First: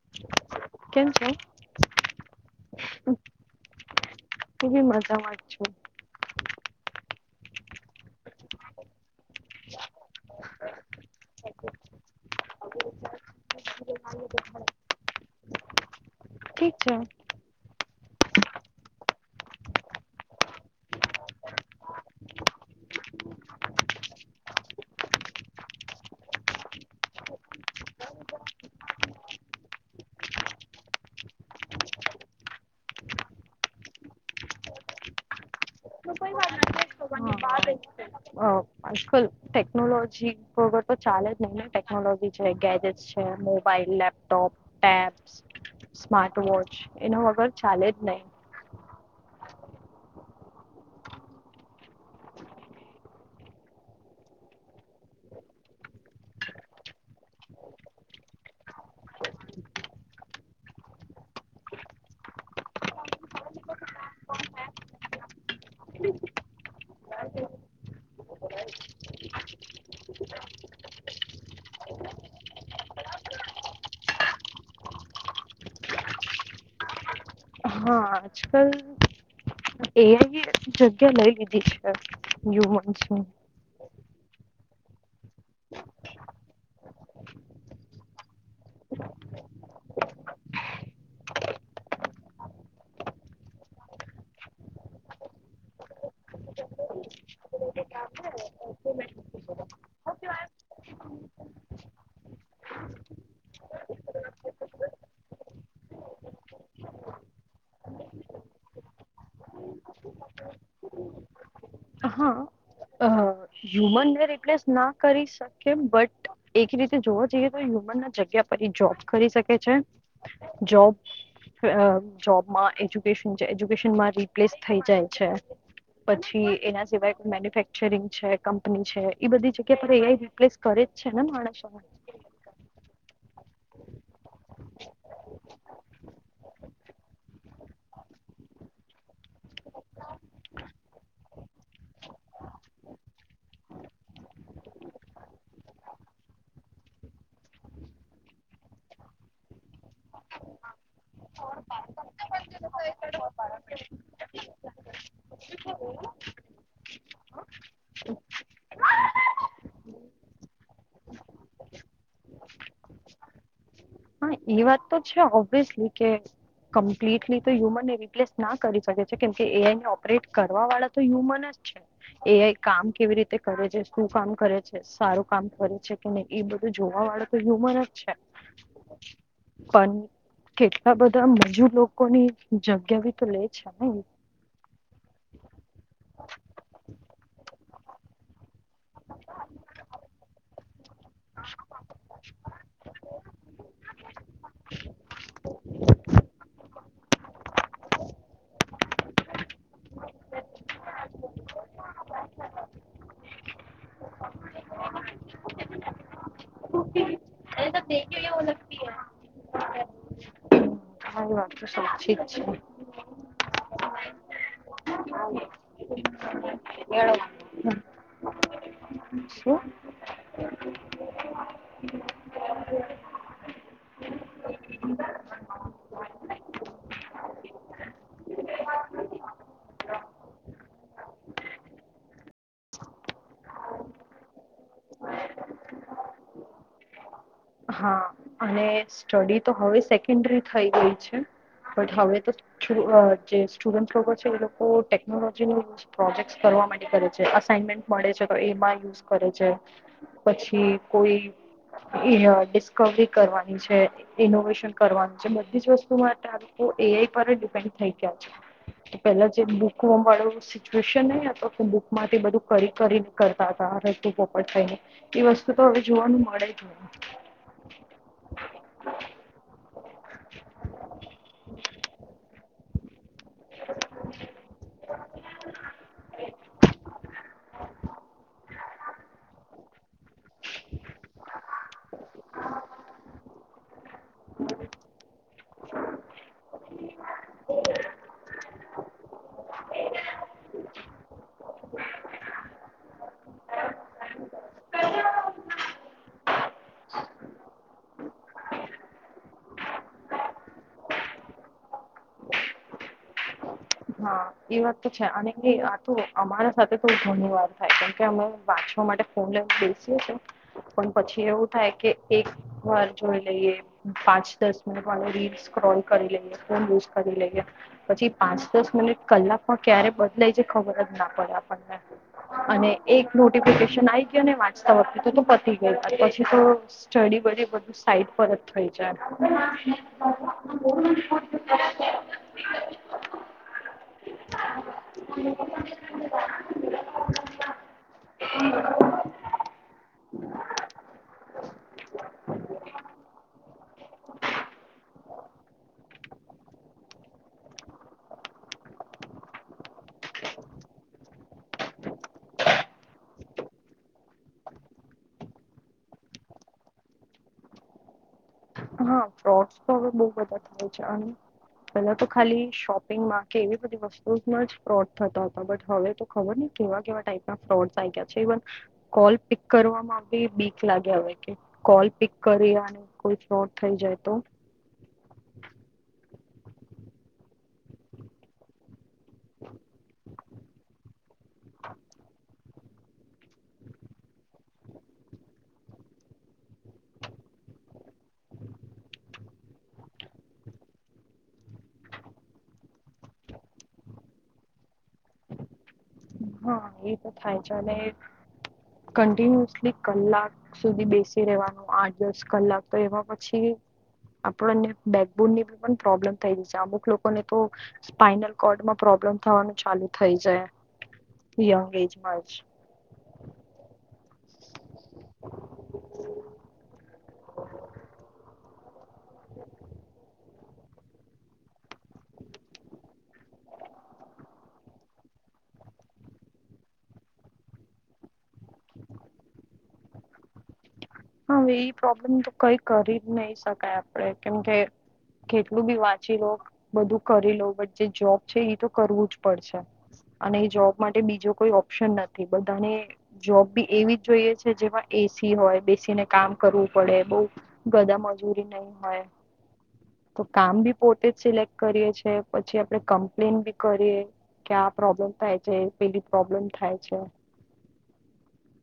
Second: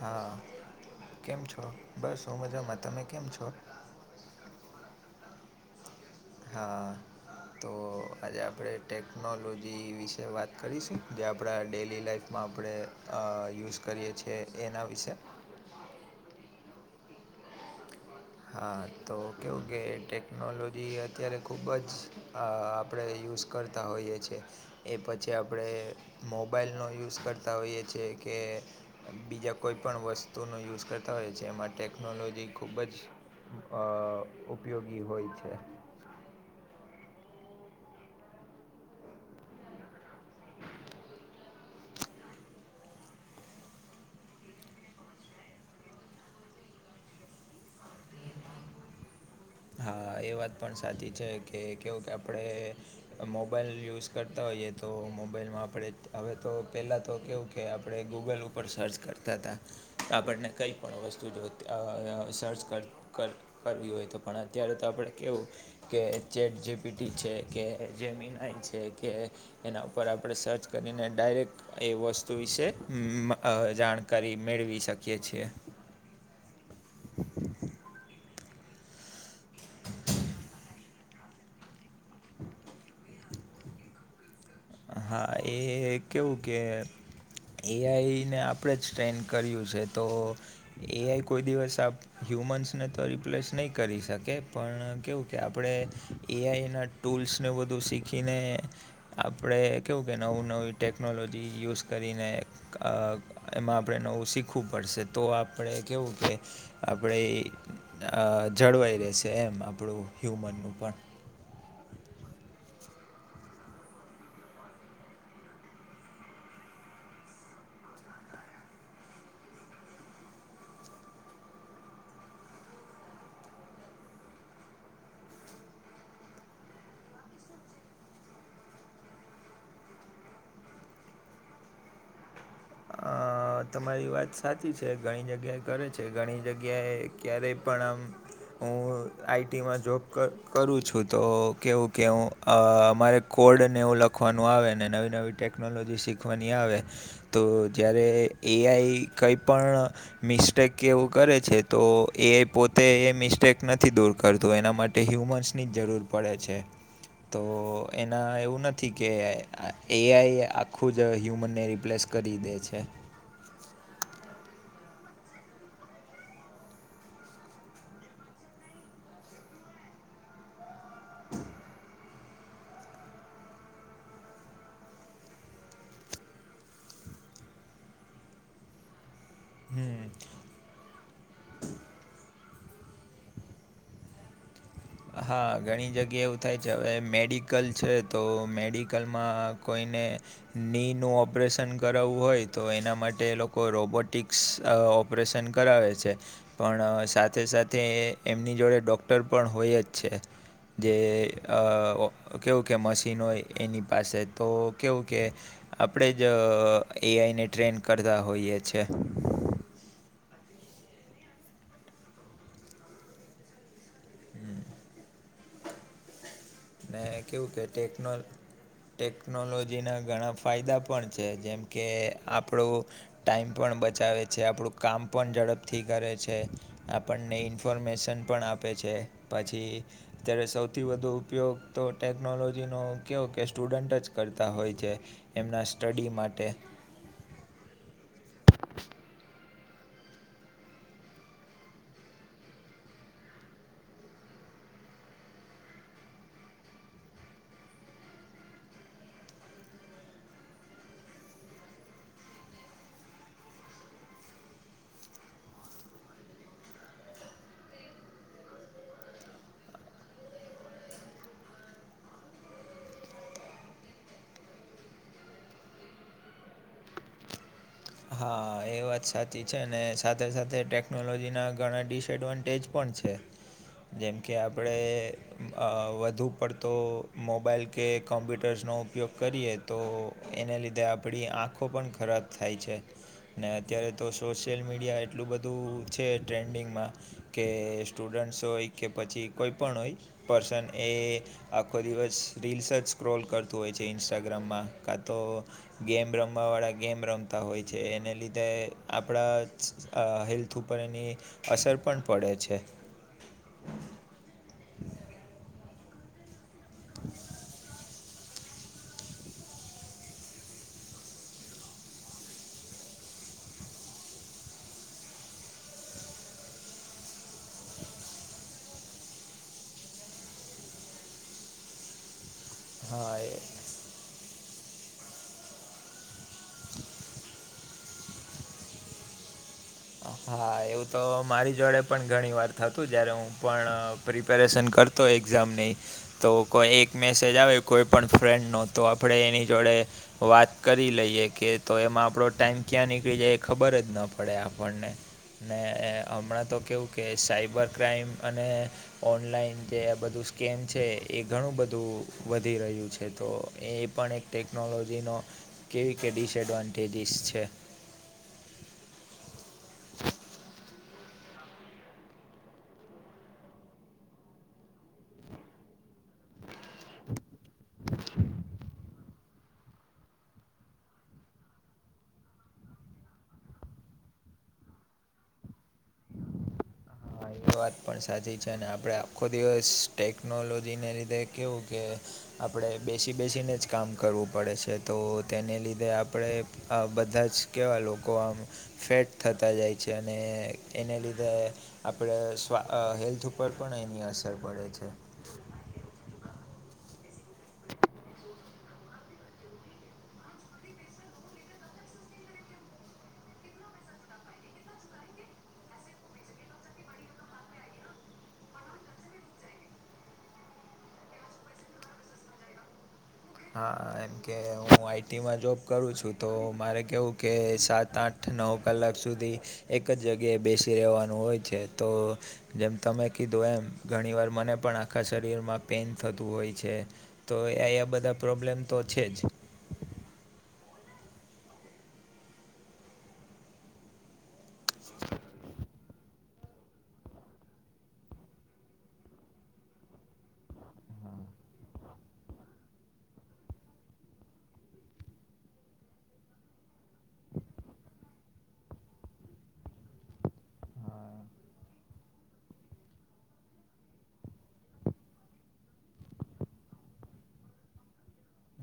હા હાલો કેમ છો? બસ હું મજામાં તમે કેમ છો હુબી મજામાં જ છુ. હા તો આજે આપણે ટેકનોલોજી વિશે વાત કરીશું જે આપણા ડેલી લાાઈફમાં આપણે યુઝ કરીએ છીએ એના વિશે ઠીક છે હા તો કેવું કે ટેકનોલોજી અત્યારે ખૂબ જ આપણે યુઝ કરતા હોઈએ છીએ એ પછી આપણે મોબાઈલનો યુઝ કરતા હોઈએ છીએ કે બીજા કોઈ પણ વસ્તુનો યુઝ કરતા હોય છીએમાં ટેકનોલોજી ખુબ જ અ ઉપયોગી હોય છે નું કોઈ સા [unintelligible] હ ખુલ ટેકનોલોજી બરોબર તો ચાલે જ નહી ને ટેકનોલોજી છે ગેજેટ છે mobile laptop tabs, smart watch એના વગર ચાલે જ નહી. હા એ વાત પણ સાચી છે કે કેવું કે આપડે મોબાઈલ યુઝ કરતા હોઈએ તો મોબાઈલમાં આપણે હવે તો પેલા તો કેવું કે આપણે ગૂગલ ઉપર સર્ચ કરતા હતા આપણને કંઈ પણ વસ્તુ જોતી સર્ચ કર કરવી હોય તો પણ અત્યારે તો આપણે કેવું કે ચેટ જેપીટી છે કે જેમીનાઈ છે કે એના ઉપર આપણે સર્ચ કરીને ડાયરેક્ટ એ વસ્તુ વિશે જાણકારી મેળવી શકીએ છીએ. હા આજકાલ એઆઈ જગ્યા લઈ લીધી છે હયુમન્સની હા એ કેવું કે એઆઈને આપણે જ ટ્રેન્ન કર્યું છે તો એઆઈ કોઈ દિવસ આપ હ્યુમન્સને તો રિપ્લેસ નહીં કરી શકે પણ કેવું કે આપણે એઆઈના ટૂલ્સને બધું શીખીને આપણે કેવું કે નવું નવી ટેકનોલોજી યુઝ કરીને એમાં આપણે નવું શીખવું પડશે તો આપણે કેવું કે આપણે જળવાઈ રહેેશે એમ આપણું હ્યુમનનું પણ હા હા હ્યુમનને રીપ્લેસ ના કરી શકે બટ એક રીતે જોવા જઈએ તો હ્યુમન ની જગ્યા પર જોબ કરી શકે છે જોબ જોબમાં એજ્યુકેશન એજ્યુકેશનમાં રિપ્લેસ થઈ જાય છે. પછી એના સિવાય મેન્યુફેક્ચરિંગ છે કંપની છે એ બધી જગ્યા પર એઆઈ રીપ્લેસ કરે જ છે ને માણસો [inaudible] અ તમારી વાત સાચી છે ઘણી જગ્યાએ કરે છે ઘણી જગ્યાએ ક્યારેય પણ આમ અ આઈટીમાં જોબ કરું છું તો કેવું કે હું મારે કોડને એવું લખવાનું આવે ને નવી નવી ટેકનોલોજી શીખવાની આવે તો જ્યારે એઆઈ કંઈ પણ મિસ્ટેક કેવું કરે છે તો એ પોતે એ મિસ્ટેક નથી દૂર કરતું એના માટે કે હ્યુમન્સની જ જરૂર પડે છે તો એના એવું નથી કે એઆઈ આખું જ હ્યુમનને રિપ્લેસ કરી દે છે હા એ વાત તો છે ઓબ્વિયસલી કે કમ્પ્લીટલી તો હ્યુમનને રીપ્લેસ ના કરી શકે છે કેમ કે એઆઈને ઓપરેટ કરવા વાળા તો હ્યુમન જ છે એ કામ કેવી રીતે કરે છે શું કામ કરે છે સારું કામ કરે છે કે એ બધું જોવા વાળો તો હ્યુમન જ છે પણ હમ કેટલા બધા મજુ લોકોની જગ્યા બી તો લે છે ને હા ઘણી જગ્યા એવું થાય છે હવે મેડિકલ છે તો મેડિકલમાં કોઈને ની ન ઓપરેશન કરાવવું હોય તો એના માટે એ લોકો રોબોટિક્સ ઓપરેશન કરાવે છે પણ સાથે સાથે એમની જોડે ડૉક્ટર પણ હોય જ છે જે કેવું કે મશીન હોય એની પાસે તો કેવું કે આપણેે જ અરે એઆઈ ને ટ્રેન કરતા હોઈએ છે હ તો સ ીક છે હમ ને કેવું કે ટેકનોલ શું ટેકનોલોજીના ઘણા ફાયદા પણ છે જેમ કે આપણું ટાઈમ પણ બચાવે છે આપણું કામ પણ ઝડપથી કરે છે આપણને ઇન્ફોર્મેશન પણ આપે છે પછી અત્યારે સૌથી વધુ ઉપયોગ તો ટેકનોલોજીનો કવો કે સ્ટુડન્ટ જ કરતા હોય છે એમના સ્ટડી માટે હા અને સ્ટડી તો હવે સેકન્ડરી થઈ ગઈ છે હવે તો જે સ્ટુડન્ટ લોકો છે એ લોકો ટેકનોલોજીની પ્રોજેક્ટ કરવા માટે કરે છે અસાઇનમેન્ટ મળે છે તો એમાં યુઝ કરે છે પછી કોઈ ડિસ્કવરી કરવાની છે ઇનોવેશન કરવાનું છે બધી જ વસ્તુ માટે આ લોકો એઆઈ પર ડિપેન્ડ થઈ ગયા છે તો પેલા જે મૂકવા મળડ્યું સિચુશન નહી કે બુક માંથી બધું કરી કરી નીકતા હતા રસ્તું પોપટ થઈને એ વસ્તુ તો હવે જોવાનું મળે જને હા [inaudible] એ વાત સાચી છે સાથે સાથે ટેકનોલોજીના ઘણા ડિસએડવાન્ટેજ પણ છે જેમ કે આપણે વધુ પડતો મોબાઈલ કે કોમ્પ્યુટર્સનો ઉપયોગ કરીએ તો એને લીધે આપણી આંખો પણ ખરાબ થાય છે ને અત્યારે તો સોશિયલ મીડિયા એટલું બધું છે ટ્રેન્ડિંગમાં કે સ્ટુડન્ટ્સ હોય કે પછી કોઈ પણ હોય પર્સન એ આખો દિવસ રીલ્સ જ સ્ક્રોલ કરતું હોય છે ઇન્સ્ટાગ્રામમાં કા તો ગેમ રમવા વાળા ગેમ રમતા હોય છે એને લીધે આપણા હેલ્થ ઉપર એની અસર પણ પડે છે હા એ વાત તો છે અને એ આ તો અમારા સાથે થ ઘણી વાર થાય કેમકે અમે વાંચવા માટે ફ લવ બેસીએ છે પણ પછી એવું થાય કે એક વાર જોઈ લઈએ પાંચ દસ મિનિટ વાળ રીડ સ્ક્રોલ કરી લઈએ ઝ કરી લઈએ પછી પાંચ દસ મિનિટ કલાક પણ ક્યારે બદલાય છે ખબર જ ના પડે આપણને અને એક હા એ નોટિફિકેશન આવી ગય અનેને વાટસઅપથી તો પતી ગઈ પછી તો સ્ટડી બધી બધું સાઈટ પરત થઈ જાય હા એવું તો મારી જોડે પણ ઘણી વાર થતું જયારે હું પણ પ્રિપેરેશન કરતો એક્ઝામની તો કોઈ એક મેસેજ આવે કોઈ પણ ફ્રેન્ડ નો તો આપડે એની જોડે વાત કરી લઈએ કે તો એમાં આપડો ટાઈમ ક્યાં નીકળી જાય એ ખબર જ ના પડે આપણને હમણાં તો કેવું કે સાયબર ક્રાાઈમ અને ઓનલાઈન જે આ બધું સ્કેમ છે એ ઘણું બધું વધી રહ્યું છે તો એ એ પણ એક ટેકનોલોજીનો કેવી કે ડિસએડવાન્ટેજીસ છે હા તો હવે બ બધા થાય છે અને પેલા તો ખાલી શોપિંગમાં કે એવી બધી વસ્તુમાં જ ફ્રોડ થતા હતા બટ હવે તો ખબર ને કેવા કેવા ટાઈપ ના ફ્રોડ્સ આ ગયા છે ઇવન કોલ પિક કરવામાં બી બીક લાગ્યા હોય કે કોલ પિક કરી કોઈ ફ્રોટ થઈ જાય તો હા એ વાત પણ સાચી છે અને આપણે આખો દિવસ ટેકનોલોજીને લીધે કવું કે આપણે બેસી બેસીને જ કામ કરવું પડે છે તો તેને લીધે આપણે આ બધા જ કેવા લોકો આમ ફેટ થતા જાય છે અને એને લીધે આપણે સ્વા હેલ્થ ઉપર પણ એની અસર પડે છે હા એ તો થાય છે અને કન્ટિન્યુઅસલી કલાક સુધી બેસી રહેવાનું આઠ દસ કલાક તો એમાં પછી આપણને બેકબોન નીી પણ પ્રોબ્લેમ થઈ ગ છે અમુક લોકોને તો સ્પાઈનલ કોર્ડ માં પ્રોબ્લેમ થવાનું ચાલુ થઈ જાય યંગ એજમાં જ હા એમકે હું આઈટીમાં જોબ કરું છું તો મારે કેવું કે સાત આઠ નવ કલાક સુધી એક જ જગ્યાએ બેસી રહેવાનું હોય છે તો જેમ તમે કીધું એમ ઘણી વાર મને પણ આખા શરીરમાં પેન થતું હોય છે તો એયા બધા પ્રોબ્લેમ તો છે જ હાવે એ પ્રોબ્લેમ તો કઈ કરી જ નહી શકાય આપડે કેમકે કેટલું બી વાંચી લો બધું કરી લો બટ જે જોબ છે એ તો કરવું જ પડશે અને જોબ માટે બીજો કોઈ ઓપ્શન નથી બધાને જોબ બી એવી જ જોઈએ છે જેમાં એસી હોય બેસી ને કામ કરવું પડે બઉ ગદા મજૂરી નહી હોય તો કામ બી પોતે જ સિલેક્ટ કરીએ છી પછી આપડે કમ્પ્લેન બી કરીએ કે આ પ્રોબ્લેમ થાય છે પેલી પ્રોબ્લેમ થાય છે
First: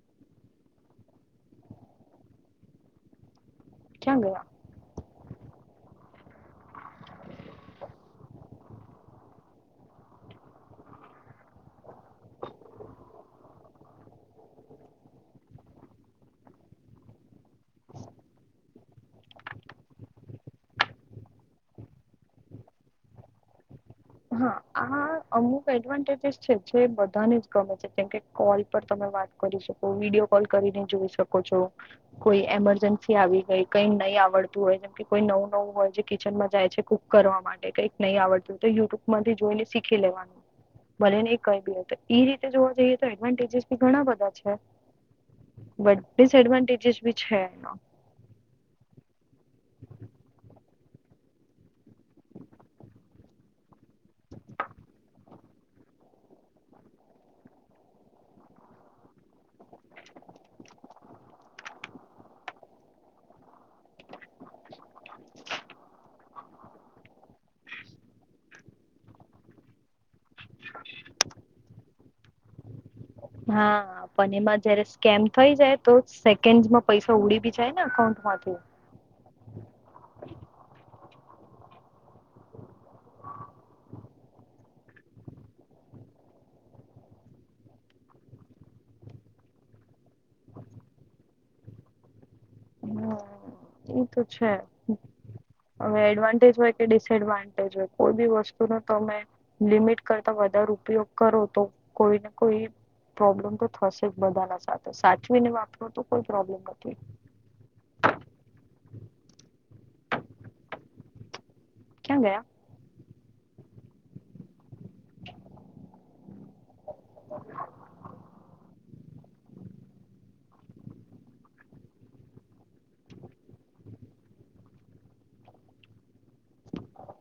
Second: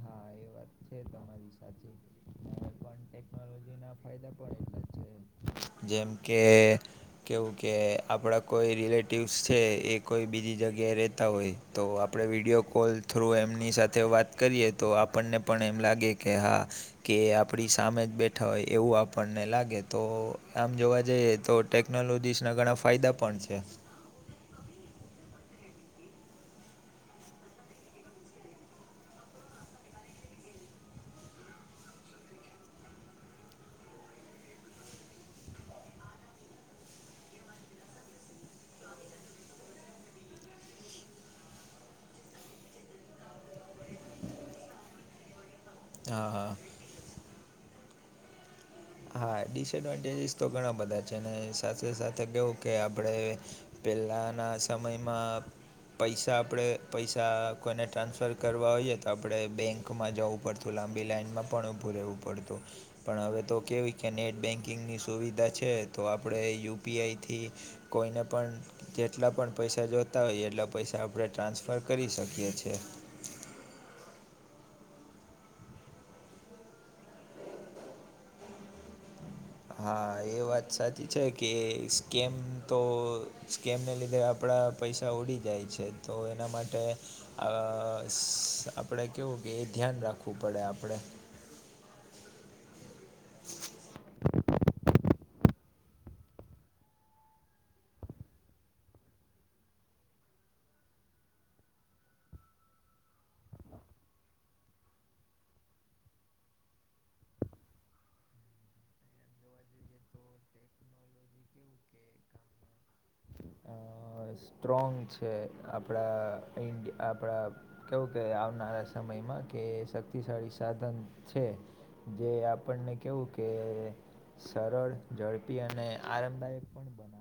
હા એ વાત છે તમારી સાથે મોબલ પણ ટેકનોલોજી ના ક્યાં ગયા જેમ કે કેવું કે આપણા કોઈ રિલેટિવ્સ છે એ કોઈ બીજી જગ્યાએ રહેતા હોય તો આપણે વિડીયો કોલ થ્રુ એમની સાથે વાત કરીએ તો આપણને પણ એમ લાગે કે હા કે આપડી સામે જ બેઠા હોય એવું આપણને લાગે તો આમ જોવા જઈએ તો ટેકનોલોજીસના ઘણા ફાયદા પણ છે હા આ અમુક એડવાન્ટેજસ છે જે બધાને જ ગમે છે જેમ કે કોલ પર તમે વાત કરી શકો વિડીયો કોલ કરીને જોઈ શકો છો કોઈ એમરજન્સી આવી ગઈ કઈ નહીં આવડતું હોય જેમ કે કોઈ નવું નવું હોય જે કિચનમાં જાય છે કરવા માટે કઈક નહી આવડતું તો યુટ્યુબ માંથી જોઈને શીખી લેવાનું ભલે નને કઈ બી તો એ રીતે જોવા જઈએ તો એડવાન્ટેજસી ઘણા બધા છે બ હા હા ડિએડવાટેજસ બ છે એના હા ડિસએડવાન્ટેજીસ તો ઘણા બધા છે સાથે સાથે કવું કે આપડે પેલા ના સમયમાં પૈસા આપણે પૈસા કોઈને ટ્રાન્સફર કરવા હોઈએ તો આપણે બેંક માં જવું પડતું લાંબી લાઈનમાં પણ ઉભું રહેવું પડતું પણ હવે તો કેવી કે નેટ બેન્કિંગની સુવિધા છે તો આપણે યુપીઆઈથી કોઈને પણ જેટલા પણ પૈસા જોતા હોઈએ એટલા પૈસા આપણે ટ્રાન્સફર કરી શકીએ છીએ હા પણ એમાં જયારે સ્કેમ થઈ જાય તો સેકન્ડમાં પૈસા ઉડી બી જાય ને અઉન્ટમાંથી હા એ વાત સાચી છે કે સ્કેમ તો સ્કેમને લીધે આપણા પૈસા ઉડી જાય છે તો એના માટે આ આપણેે કેવું કે એ ધ્યાન રાખવું પડે આપણેે હમ એ તો છે અવે એડવાન્ટેજ હોય કે ડિસેએડવાન્ટેજ હોય કોઈ બી વસ્તુ ન તમે લિમિટ કરતા વધારે ઉપયોગ કરો તો કોઈને કોઈ પ્રોબ્લેમ તો થશે જ બધાના સાથે સાચવીને વાપર તો કોઈ પ્રોબ્લેમ નથી ક્યા ગયા અ સ્ટ્રોંગ છે આપડા ઇન્ડ આપડા કેવું કે આવનારા સમયમાં કે શક્તિશાળી સાધન છે જે આપણને કેવું કે સરળ ઝડપી અને આરામદાયક પણ બને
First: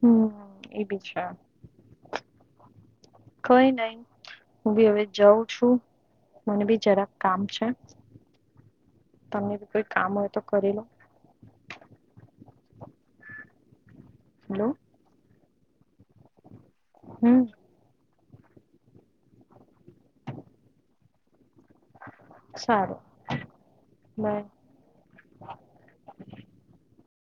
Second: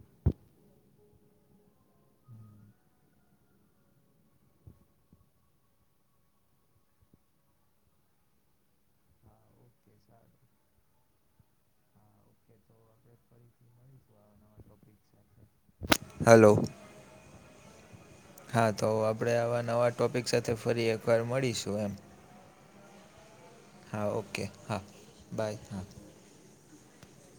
હમ એ બી છે કોઈ નહીં. હું બી હવે જઉં છું. મને બી જરાક કામ છે. તમે બી કોઈ કામ હોય તો કરી લો. હલો. હલો. હમ્મ. હા તો હવે આપણે આવા નવા ટોપિક સાથે ફરી એકવાર મળીશું એમ. સારું. હા, બાય ઓકે. હા, બાય હા.